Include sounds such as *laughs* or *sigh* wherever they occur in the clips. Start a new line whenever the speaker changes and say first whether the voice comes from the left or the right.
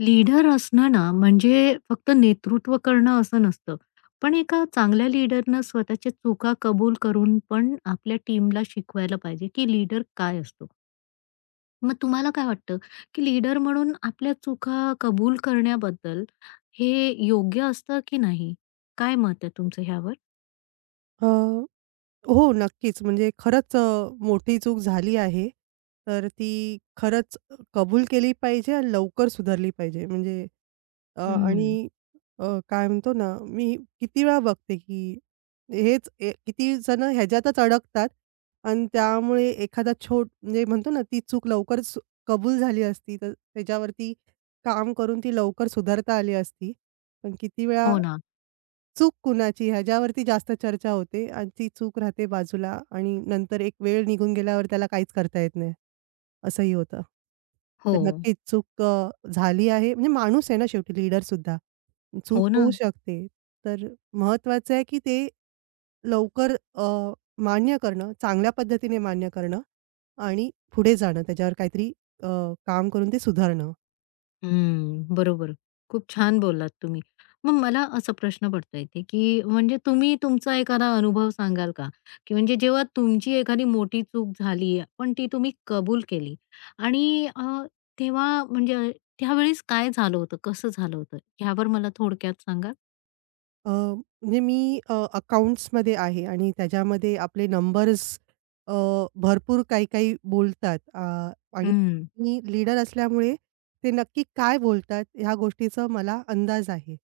left: Leader असणं ना, म्हणजे फक्त नेतृत्व करणं असं नसतं. पण एका चांगल्या लीडरनं स्वतःच्या चुका कबूल करून पण आपल्या टीमला शिकवायला पाहिजे, की लीडर काय असतो. मग तुम्हाला काय वाटतं, की लीडर म्हणून आपल्या चुका कबूल करण्याबद्दल हे योग्य असतं की नाही? काय मत आहे तुमचं ह्यावर?
right: अ, हो, नक्कीच. म्हणजे खरंच मोठी चूक झाली आहे. तर ती खरंच कबूल केली पाहिजे आणि लवकर सुधारली पाहिजे. म्हणजे अ, आणि
left: हं.
right: काय म्हणतो ना, मी किती वेळा बघते, की हेच किती जण ह्याच्यातच अडकतात आणि त्यामुळे एखादा छोट म्हणजे म्हणतो ना, ती चूक लवकर कबूल झाली असती, तर त्याच्यावरती काम करून ती लवकर सुधारता आली असती. पण किती वेळा
left: हो ना.
right: चूक कुणाची ह्याच्यावरती जास्त चर्चा होते आणि ती चूक राहते बाजूला आणि नंतर एक वेळ निघून गेल्यावर त्याला काहीच करता येत नाही. असंही होतं.
left: हो.
right: तर नक्कीच चूक झाली आहे म्हणजे माणूस आहे ना शेवटी लीडर लीडरसुद्धा. चूक
left: हो ना.
right: होऊ शकते. तर महत्त्वाचं आहे की ते लवकर मान्य करणं, चांगल्या पद्धतीने मान्य करणं आणि पुढे जाणं त्याच्यावर काहीतरी अ, काम करून ते सुधारणं.
left: हम्म, बरोबर. खूप छान बोललात तुम्ही. मग मला असा प्रश्न पडतोय इथे, की म्हणजे तुम्ही तुमचा एखादा अनुभव सांगाल का? की म्हणजे जेव्हा तुमची एखादी मोठी चूक झाली, पण ती तुम्ही कबूल केली आणि तेव्हा म्हणजे त्यावेळेस काय झालं होतं? कसं झालं होतं? यावर मला थोडक्यात सांगाल?
right: म्हणजे मी अकाउंट्समध्ये आहे आणि त्याच्यामध्ये आपले नंबर्स अ, भरपूर काही-काही बोलतात आणि
left: हं.
right: मी लीडर असल्यामुळे ते नक्की काय बोलतात ह्या गोष्टीचा मला अंदाज आहे.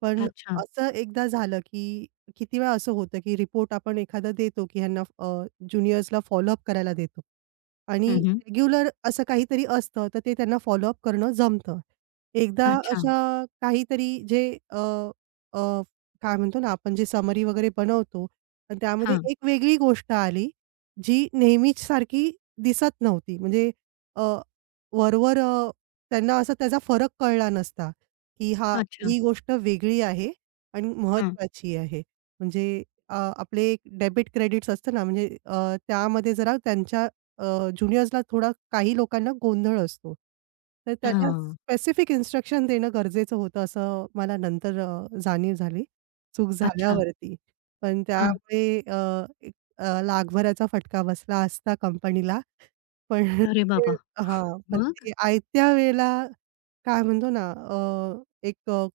right: पण
left: अच्छा.
right: असं एकदा झालं, की किती वेळा असं होतं, की रिपोर्ट आपण एखादा देतो, की ह्यांना ज्युनियर्सला फॉलोअप करायला देतो आणि
left: हं, हं.
right: रेग्युलर असं काहीतरी असतं, तर ते त्यांना फॉलोअप करणं जमतं. एकदा
left: अच्छा.
right: अशा काहीतरी जे काय म्हणतो ना, आपण जे समरी वगैरे बनवतो आणि त्यामध्ये
left: हां.
right: एक वेगळी गोष्ट आली, जी नेहमीच सारखी दिसत नव्हती. म्हणजे अ, वरवर त्यांना असा त्याचा फरक कळला नसता, की हा
left: अच्छा.
right: ही गोष्ट वेगळी आहे आणि
left: हं.
right: महत्त्वाची आहे. म्हणजे आपले एक डेबिट क्रेडिट्स असतं ना, म्हणजे त्यामध्ये जरा त्यांच्या ज्युनियर्सला थोडा काही लोकांना गोंधळ असतो. तर त्यांना
left: हां.
right: स्पेसिफिक इन्स्ट्रक्शन देणं गरजेचं होतं, असं मला नंतर जाणीव झाली. चूक
left: अच्छा.
right: झाल्यावरती. पण
left: हां.
right: त्यामुळे एक लाखभराचा फटका बसला असता कंपनीला. पण *laughs*
left: अरे
right: ते
left: बाबा!
right: हां, पण
left: मग?
right: ते आयत्या वेळेला काय म्हणतो ना एक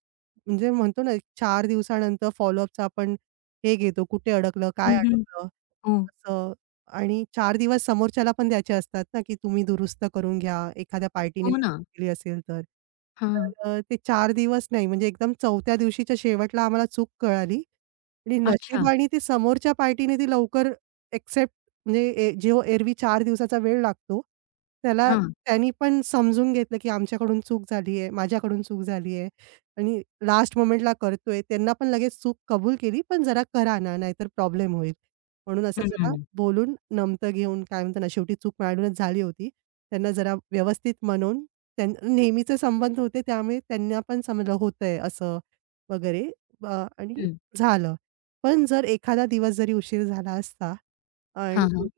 right: म्हणजे म्हणतो ना, 4 दिवसानंतर फॉलोअपचं आपण हे घेतो, कुठे अडकलं, काय
left: हं, हं.
right: अडकलं,
left: हो.
right: असं. आणि 4 दिवस समोरच्याला पण द्यायचे असतात ना, की तुम्ही दुरुस्त करून घ्या, एखाद्या पार्टीने
left: हो ना.
right: मिस्टेक केली असेल तर.
left: हां.
right: तर ते चार दिवस नाही, म्हणजे एकदम 4थ्या दिवशीच्या शेवटला आम्हाला चूक कळाली आणि
left: अच्छा.
right: नशिबाने ती समोरच्या पार्टीने ती लवकर एक्सेप्ट म्हणजे जो एरवी 4 दिवसाचा वेळ लागतो, त्याला त्यांनी पण समजून घेतलं, की आमच्याकडून चूक झाली आहे, माझ्याकडून चूक झाली आहे आणि लास्ट मोमेंटला करतोय. त्यांना पण लगेच चूक कबूल केली, पण जरा करा ना, नाहीतर प्रॉब्लेम होईल. म्हणून असं जरा
left: हं.
right: बोलून, नमतं घेऊन, काय म्हणतात ना, शेवटी चूक माझ्याकडूनच झाली होती. त्यांना जरा व्यवस्थित म्हणून त्यां नेहमीचे संबंध होते, त्यामुळे त्यांना पण समजलं होतंय असं वगैरे आणि
left: हं.
right: झालं. पण जर एखादा दिवस जरी उशीर झाला असता आणि
left: हां, हां.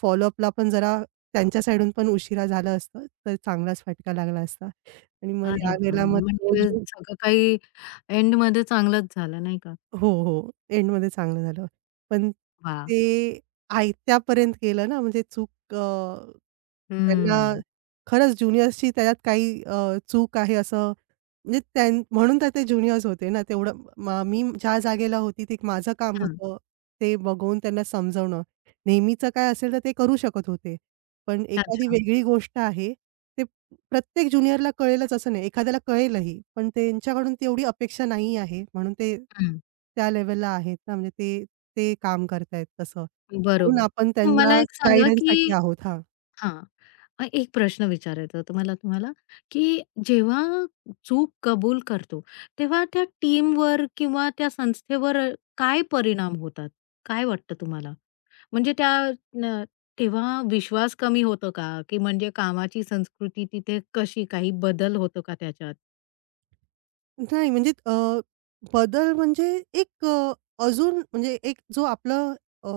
right: फॉलोअपला पण जरा त्यांच्या साइडून पण उशिरा झालं असतं, तर चांगलाच फटका लागला असता. आणि मग
left: अरे बाबा!
right: यावेळेला मग तो
left: म्हणजे
right: जो
left: सगळं काही एंडमध्ये चांगलंच झालं नाही का?
right: हो, हो. एंडमध्ये चांगलं झालं. पण
left: वाह!
right: ते आयत्यापर्यंत गेलं ना, म्हणजे चूक त्यांना
left: हं.
right: खरंच ज्युनियर्सची त्याच्यात काही चूक आहे असं म्हणजे म्हणून तर ते ज्युनियर्स होते ना, तेवढं मी ज्या जागेला होती ते माझं काम
left: हां.
right: होतं, ते बघून त्यांना समजवणं. नेहमीचं काय असेल तर ते करू शकत होते. पण एखादी
left: अच्छा.
right: वेगळी गोष्ट आहे, ते प्रत्येक ज्युनियरला कळेलच असं नाही, एखाद्याला कळेलही, पण त्यांच्याकडून तेवढी अपेक्षा नाही आहे म्हणून ते
left: हं.
right: त्या लेव्हलला आहेत ना, म्हणजे ते ते काम करतायत तसं. म्हणून
left: बरोबर.
right: आपण
left: मग
right: त्यांना
left: मला एक सांगा, की
right: गाईडन्ससाठी आहोत. हां.
left: हां, एक प्रश्न विचारायचा होता मला तुम्हाला, की जेव्हा चूक कबूल करतो, तेव्हा त्या टीमवर किंवा त्या संस्थेवर काय परिणाम होतात? काय वाटतं तुम्हाला? म्हणजे त्या न तेव्हा विश्वास कमी होतो का? की म्हणजे कामाची संस्कृती तिथे कशी काही बदल होतो का त्याच्यात?
right: नाही म्हणजे बदल म्हणजे एक अजून म्हणजे एक जो आपला अ,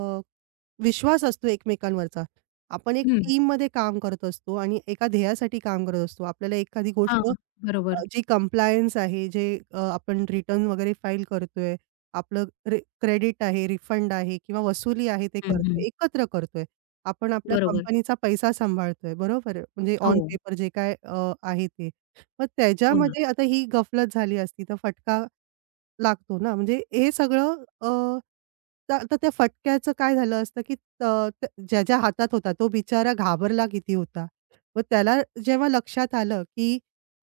right: विश्वास असतो एकमेकांवरचा. आपण एक
left: हं.
right: टीममध्ये काम करत असतो आणि एका ध्येयासाठी काम करत असतो. आपल्याला एखादी
left: हां,
right: गोष्ट
left: बरोबर.
right: जी कंप्लायन्स आहे, जे आपण रिटर्न वगैरे फाईल करतोय, आपलं क्रेडिट आहे, रिफंड आहे किंवा वसुली आहे ते
left: हं, हं.
right: करतोय, एकत्र करतोय. आपण आपल्या
left: बरोबर.
right: कंपनीचा पैसा सांभाळतोय, बरोबर आहे. म्हणजे
left: हो,
right: ऑन पेपर जे काय आहे ते. मग
left: हो ना.
right: त्याच्यामध्ये आता ही गफलत झाली असती, तर फटका लागतो ना, म्हणजे हे सगळं तर आता त्या फटक्याचं काय झालं असतं, की त त ज्याच्या हातात होता तो बिचारा घाबरला किती होता. मग त्याला जेव्हा लक्षात आलं, की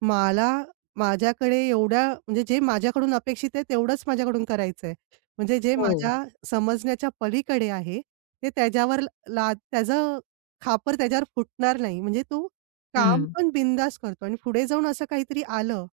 right: मला माझ्याकडे एवढ्या म्हणजे जे माझ्याकडून अपेक्षित आहे तेवढंच माझ्याकडून करायचं आहे. म्हणजे जे
left: हो.
right: माझ्या समजण्याच्या पलीकडे आहे, ते त्याच्यावर त्याचं खापर त्याच्यावर फुटणार नाही. म्हणजे तो काम
left: हं.
right: पण बिनधास्त करतो आणि पुढे जाऊन असं काहीतरी आलं,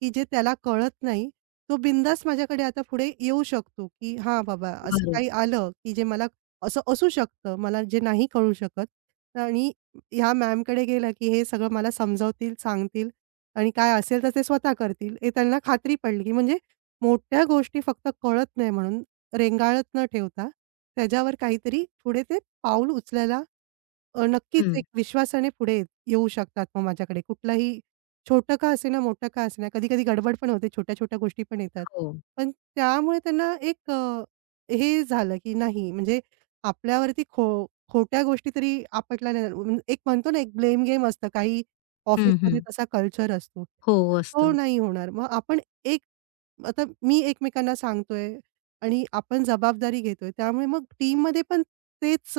right: की जे त्याला कळत नाही तो बिंदास माझ्याकडे आता पुढे येऊ शकतो, की हां, बाबा असं
left: बरोबर.
right: काही आलं, की जे मला असं असू शकतं, मला जे नाही कळू शकत आणि ह्या मॅमकडे गेला की हे सगळं मला समजावतील, सांगतील आणि काय असेल तर ते स्वतः करतील. हे त्यांना खात्री पडली, की म्हणजे मोठ्या गोष्टी फक्त कळत नाही म्हणून रेंगाळत न ठेवता त्याच्यावर काहीतरी पुढे ते पाऊल उचलायला नक्कीच एक
left: हं.
right: विश्वासाने पुढे येऊ शकतात मग माझ्याकडे. कुठलाही छोटं का असेना, मोठं का असेना, कधी-कधी गडबड पण होते, छोट्या-छोट्या गोष्टी पण येतात.
left: हो.
right: पण त्यामुळे त्यांना एक हे झालं की नाही म्हणजे आपल्यावरती खोट्या गोष्टी तरी आपटल्या नाही जाणार. एक म्हणतो ना, एक ब्लेम गेम असतं काही
left: हं, हं.
right: ऑफिसमध्ये तसा कल्चर असतो.
left: हो
right: तो
left: असतं.
right: नाही होणार. मग आपण एक आता मी एकमेकांना सांगतोय आणि आपण जबाबदारी घेतोय. त्यामुळे मग टीममध्ये पण तेच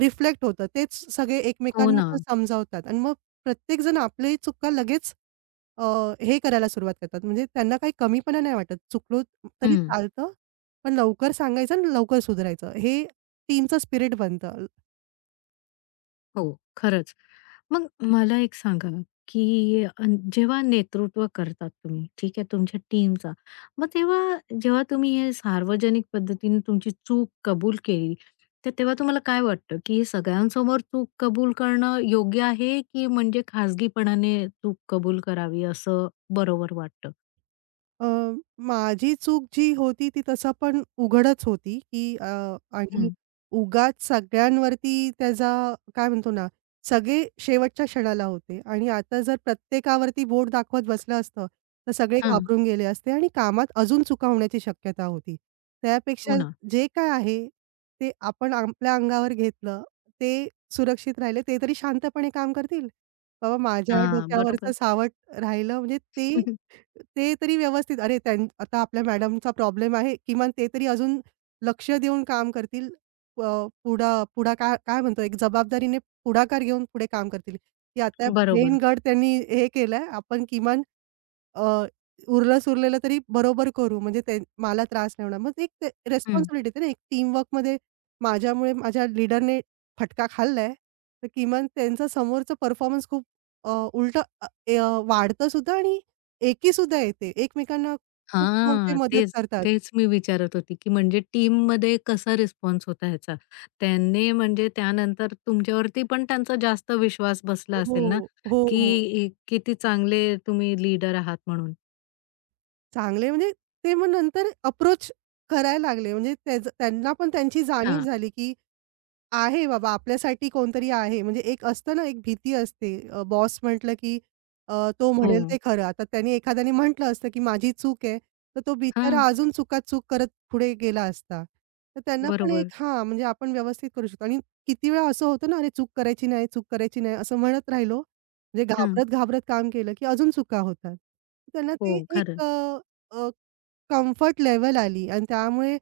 right: रिफ्लेक्ट होतं. तेच सगळे
left: हो
right: एकमेकांना
left: ना.
right: पण समजावतात आणि मग प्रत्येकजण आपली चुका लगेच अ, हे करायला सुरुवात करतात. म्हणजे त्यांना काही कमीपणा नाही वाटत. चुकलो तरी
left: हं.
right: चालतं, पण लवकर सांगायचं आणि लवकर सुधारायचं. हे टीमचं स्पिरिट बनतं.
left: हो, खरंच. मग मला एक सांगा, की जेव्हा नेतृत्व करतात तुम्ही, ठीक आहे, तुमच्या टीमचा, मग तेव्हा जेव्हा तुम्ही हे सार्वजनिक पद्धतीने तुमची चूक कबूल केली, तर तेव्हा तुम्हाला काय वाटतं, की हे सगळ्यांसमोर चूक कबूल करणं योग्य आहे, की म्हणजे खाजगीपणाने चूक कबूल करावी असं बरोबर वाटतं?
right: अ, माझी चूक जी होती ती तसं पण उघडच होती, की आणि
left: हं.
right: उगाच सगळ्यांवरती त्याचा काय म्हणतो ना, सगळे शेवटच्या क्षणाला होते आणि आता जर प्रत्येकावरती बोट दाखवत बसलं असतं, तर सगळे
left: हां,
right: घाबरून गेले असते आणि कामात अजून चुका होण्याची शक्यता होती.
left: हो
right: त्यापेक्षा
left: ना.
right: जे काय आहे, ते आपण आपल्या अंगावर घेतलं, ते सुरक्षित राहिले, ते तरी शांतपणे काम करतील. बाबा माझ्या
left: हां,
right: डोक्यावरचं
left: बरोबर.
right: सावट राहिलं म्हणजे ते
left: *laughs*
right: ते तरी व्यवस्थित अरे, त्यां आता आपल्या मॅडमचा प्रॉब्लेम आहे. किमान ते तरी अजून लक्ष देऊन काम करतील. अ, पुढा पुढा काय काय म्हणतो एक जबाबदारीने पुढाकार घेऊन पुढे काम करतील, की आता
left: बरोबर.
right: मेन गड त्यांनी हे केलंय. आपण किमान अ, उरलं-सुरलेलं तरी बरोबर करू म्हणजे ते मला त्रास नाही होणार. मग एक ते रिस्पॉन्सिबिलिटी येते ना, एक टीमवर्कमध्ये माझ्यामुळे माझ्या लीडरने फटका खाल्लाय, तर किमान त्यांचा समोरचा परफॉर्मन्स खूप उलटं वाढतं सुद्धा आणि एकीसुद्धा येते. एकमेकांना खूप मग ते
left: हां,
right: मदत
left: तेच,
right: करतात.
left: तेच मी विचारत होती, की म्हणजे टीममध्ये कसा रिस्पॉन्स होता ह्याचा? त्यांनी म्हणजे त्यानंतर तुमच्यावरती पण त्यांचा जास्त विश्वास बसला
right: हो,
left: असेल ना,
right: हो,
left: की
right: हो.
left: किती चांगले तुम्ही लीडर आहात म्हणून.
right: चांगले म्हणजे ते मग नंतर अप्रोच करायला लागले म्हणजे त्याचं त्यांना पण त्यांची जाणीव
left: हां,
right: झाली, की आहे बाबा, आपल्यासाठी कोणतरी आहे. म्हणजे एक असतं ना, एक भीती असते. बॉस म्हटलं की तो
left: हो,
right: म्हणेल ते खरं. आता त्याने एखाद्याने म्हटलं असतं की माझी चूक आहे, तर तो बिचारा
left: हां,
right: अजून चुकात चूक करत पुढे गेला असता. तर त्यांना पण एक
left: बरोबर.
right: हां, म्हणजे आपण व्यवस्थित करू शकतो. आणि किती वेळा असं होतं ना, "अरे चूक करायची नाही, चूक करायची नाही," असं म्हणत राहिलो. म्हणजे
left: हां,
right: घाबरत-घाबरत काम केलं की अजून चुका होतात. त्यांना
left: हो,
right: ते एक
left: खरंच.
right: कम्फर्ट लेव्हल आली आणि त्यामुळे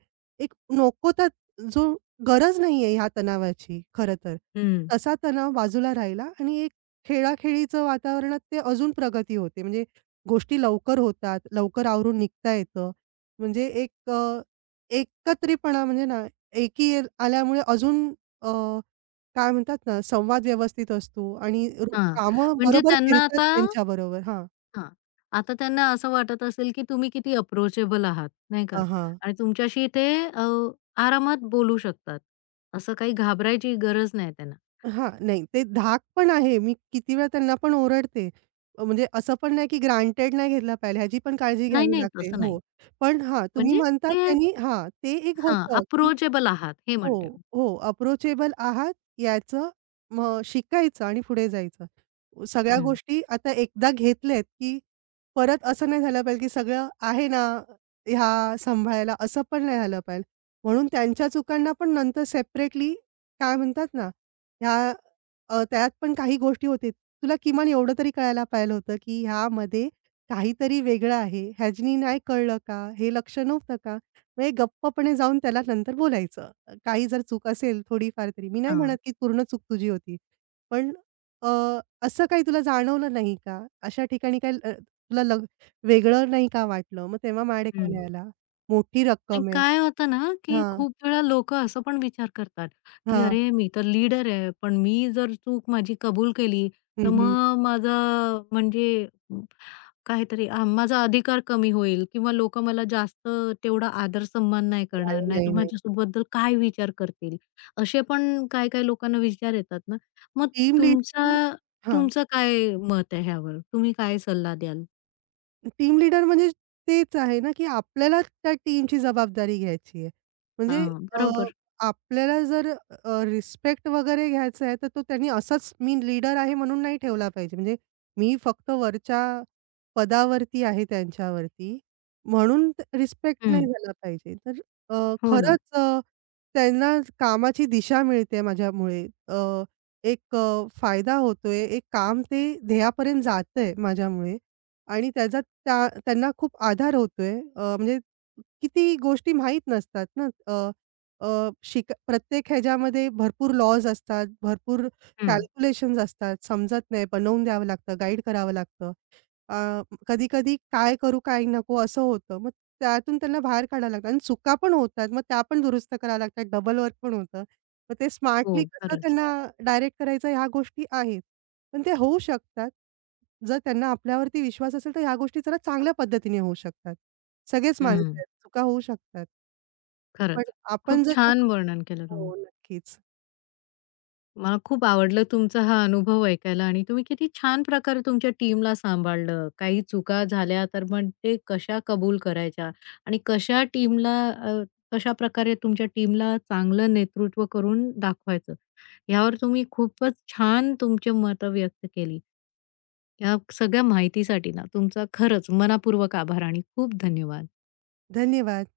right: एक नको त्या जो गरज नाहीये ह्या तणावाची खरं तर.
left: हं,
right: तसा तणाव बाजूला राहिला आणि एक खेळाखेळीचं वातावरणात ते अजून प्रगती होते. म्हणजे गोष्टी लवकर होतात, लवकर आवरून निघता येतं. म्हणजे एक एकत्रीपणा म्हणजे ना, आल्यामुळे अजून अ, काय म्हणतात ना, संवाद व्यवस्थित असतो आणि
left: हां,
right: कामं
left: म्हणजे
right: बरोबर
left: त्यांना
right: फिरतात
left: आता
right: त्यांच्याबरोबर. हां.
left: हां. आता त्यांना असं वाटत असेल, की तुम्ही किती अप्रोचेबल आहात, नाही का?
right: हां, हां.
left: आणि तुमच्याशी ते आरामात बोलू शकतात. असं काही घाबरायची गरज नाही त्यांना.
right: हां, नाही ते धाक पण आहे. मी किती वेळा त्यांना पण ओरडते. म्हणजे असं पण नाही की ग्रांटेड नाही घेतला पाहिजे ह्याची पण काळजी
left: नाही,
right: घ्यावी
left: नाही
right: लागते.
left: तसं
right: हो.
left: नाही.
right: पण हां, तुम्ही
left: म्हणजे
right: म्हणता
left: ते
right: त्यांनी हां, ते एक
left: हां,
right: होतं की
left: अप्रोचेबल आहात हे
right: हो,
left: म्हणते मी.
right: हो. अप्रोचेबल आहात याचं मग शिकायचं आणि पुढे जायचं. सगळ्या
left: हं,
right: गोष्टी आता एकदा घेतल्यात, की परत असं नाही झालं पाहिजे, की सगळं आहे ना, ह्या सांभाळायला असं पण नाही झालं पाहिजे. म्हणून त्यांच्या चुकांना पण नंतर सेपरेटली काय म्हणतात ना, ह्या त्यात पण काही गोष्टी होती. तुला किमान एवढं तरी कळायला पाहिलं होतं, की ह्यामध्ये काहीतरी वेगळं आहे. ह्यानी नाही कळलं का? हे लक्ष नव्हतं का? मग गप्पपणे जाऊन त्याला नंतर बोलायचं. काही जर चूक असेल थोडीफार तरी, मी नाही म्हणत
left: हां,
right: की पूर्ण चूक तुझी होती. पण अ, असं काही तुला जाणवलं नाही का? अशा ठिकाणी काही तुला लग वेगळं नाही का वाटलं? मग तेव्हा माझ्याकडे का
left: हं.
right: नाही आला? मोठी
left: आणि
right: रक्कम आहे.
left: काय होतं ना, की
right: हां,
left: खूप वेळा लोकं असं पण विचार करतात, की
right: हां.
left: "अरे, मी तर लीडर आहे, पण मी जर चूक माझी कबूल केली,
right: हं,
left: तर
right: हं.
left: मग माझा म्हणजे काहीतरी माझा अधिकार कमी होईल किंवा लोकं मला जास्त तेवढा आदर सन्मान नाही करणार,
right: नाही,
left: नाहीतर
right: नाही, नाही.
left: माझ्याबद्दल काय विचार करतील? असे पण काही-काही लोकांना विचार येतात ना. मग
right: टीम लीड
left: तुमचा
right: हां.
left: तुमचं काय मत आहे ह्यावर? तुम्ही काय सल्ला द्याल?
right: टीम लीडर म्हणजे तेच आहे ना, की आपल्याला त्या टीमची जबाबदारी घ्यायची आहे. म्हणजे
left: हां,
right: अ,
left: बरोबर.
right: आपल्याला जर रिस्पेक्ट वगैरे घ्यायचा आहे, तर तो त्यांनी असाच मी लीडर आहे म्हणून नाही ठेवला पाहिजे. म्हणजे मी फक्त वरच्या पदावरती आहे त्यांच्यावरती, म्हणून रिस्पेक्ट नाही
left: हं.
right: झाला पाहिजे. तर
left: हो ना.
right: खरंच त्यांना कामाची दिशा मिळते माझ्यामुळे. एक फायदा होतोय, एक काम ते ध्येयापर्यंत जातंय माझ्यामुळे आणि त्याचा त्यांना खूप आधार होतोय. म्हणजे किती गोष्टी माहीत नसतात ना. अ, अ, शिक प्रत्येक ह्याच्यामध्ये भरपूर लॉज असतात, भरपूर
left: हं.
right: कॅल्क्युलेशन्स असतात. समजत नाही, बनवून द्यावं लागतं, गाईड करावं लागतं. कधी-कधी काय करू, काय नको असं होतं. मग त्यातून त्यांना बाहेर काढायला लागतं आणि चुका पण होतात. मग त्या पण दुरुस्त कराव्या लागतात. डबल वर्क पण होतं. मग ते
left: हो,
right: स्मार्टली कसं
left: खरंच.
right: त्यांना डायरेक्ट करायचं ह्या गोष्टी आहेत. पण ते होऊ शकतात. जर त्यांना आपल्यावरती विश्वास असेल, तर ह्या गोष्टी जरा चांगल्या पद्धतीने होऊ शकतात. सगळेच माणसं
left: हं.
right: आहेत, चुका होऊ शकतात. पण
left: खरंच.
right: आपण
left: खूप
right: जर
left: छान
right: चुकलो
left: वर्णन केलं तुम्ही.
right: हो, नक्कीच.
left: मला खूप आवडलं तुमचा हा अनुभव ऐकायला आणि तुम्ही किती छान प्रकारे तुमच्या टीमला सांभाळलं. काही चुका झाल्या तर मग ते कशा कबूल करायच्या आणि कशा टीमला कशाप्रकारे तुमच्या टीमला चांगलं नेतृत्व करून दाखवायचं. यावर तुम्ही खूपच छान तुमची मतं व्यक्त केली. या सगळ्या माहितीसाठी ना तुमचा खरंच मनपूर्वक आभार आणि खूप धन्यवाद.
right: धन्यवाद.